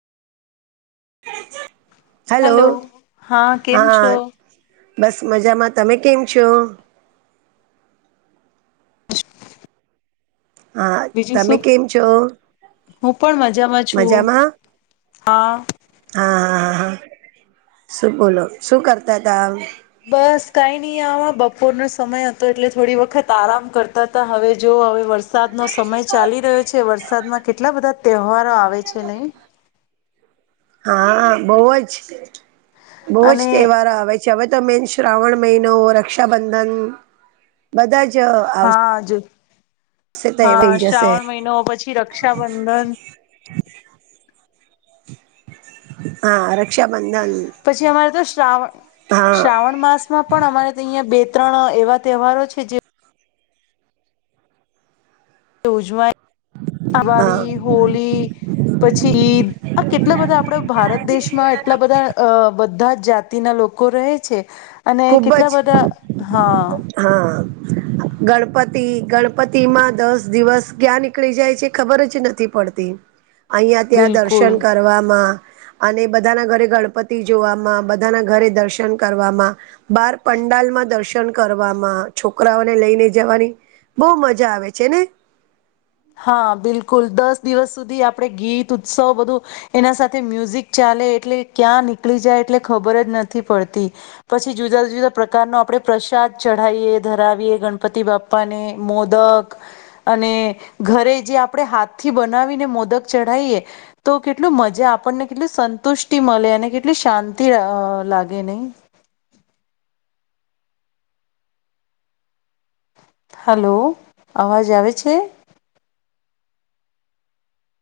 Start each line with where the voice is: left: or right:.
right: Hello
left: કેમ
right: હા
left: છો
right: બસ મજામાં તમે કેમ છો. હા
left: બીજું
right: તમે
left: શું
right: કેમ છો.
left: હું પણ મજામાં છું
right: મજામાં
left: હા
right: હા હા હા હા શું બોલો શું કરતા હતામ
left: બસ કઈ નહી આવા બપોરનોો સમય હતો એટલે થોડી વખત આરામ કરતા હતા હવે જો હવે વરસા વરસાદ નો સમય ચાલી રહ્યો છે વરસાદમાં કેટલા બધા તહેવારો આવે છે નહી.
right: હા બહ જ બહજ
left: અને
right: તહેવારો આવે છે. ચવે તો મેન શ્રાવણ મહિનો રક્ષાબંધન બધા જ આવશે
left: હાજ
right: તઈ થઈ
left: હા
right: જશે
left: શ્રાવણ મહિનો પછી રક્ષાબંધન
right: હા રક્ષાબંધ
left: પછી અમારે તો શ્રાવણ
right: હા
left: શ્રાવણ માસ માં પણ અમારે અહીંયા બે ત્રણ એવા તહેવારો છે જે ઉજમાય
right: હા
left: દિવાળી હોળ પછી ઇદ કેટલા બધા આપડા ભારત દેશમાં એટલા બધા અ બધા જ જાતિના લોકો રહે છે અને
right: ખુબ જ
left: કેટલા બધા હા
right: હા ગણપતિ ગણપતિ માં દસ દિવસ ક્યાં નીકળી જાય છે ખબર જ નથી પડતી અહં ત્યાં
left: બિલકુલ
right: દર્શન કરવામાં અને બધાના ઘરે ગણપતિ જોવામાં બધાના ઘરે દર્શન કરવામાં બાર પંડાલમાં દર્શ કરવામાં છોકરાઓને લઈને જવાની બહ મજા આવે છે ને
left: હા બિલકુલ દસ દિવસ સુધી આપડણે ગીત ઉત્સવ બધું એના સાથે મ્યુઝિક ચાલે એટલે ક્યાં નીકળી જાય એટલે ખબર જ નથી પડતી પછી જુદા જુદા પ્રકારનો આપણે પ્રસાદ ચઢાવીએ ધરાવીએ ગણપતિ બાપ આપને મોદક અને ઘરે જે આપણે હાથથી બનાવીને મોદક ચઢાવએ તો કેટલું મજા આપણને કેટલું સંતુષ્ટિ મળે અને કેટલી શાંતિ લાગે નહી. હલો અવાજ આવે છે.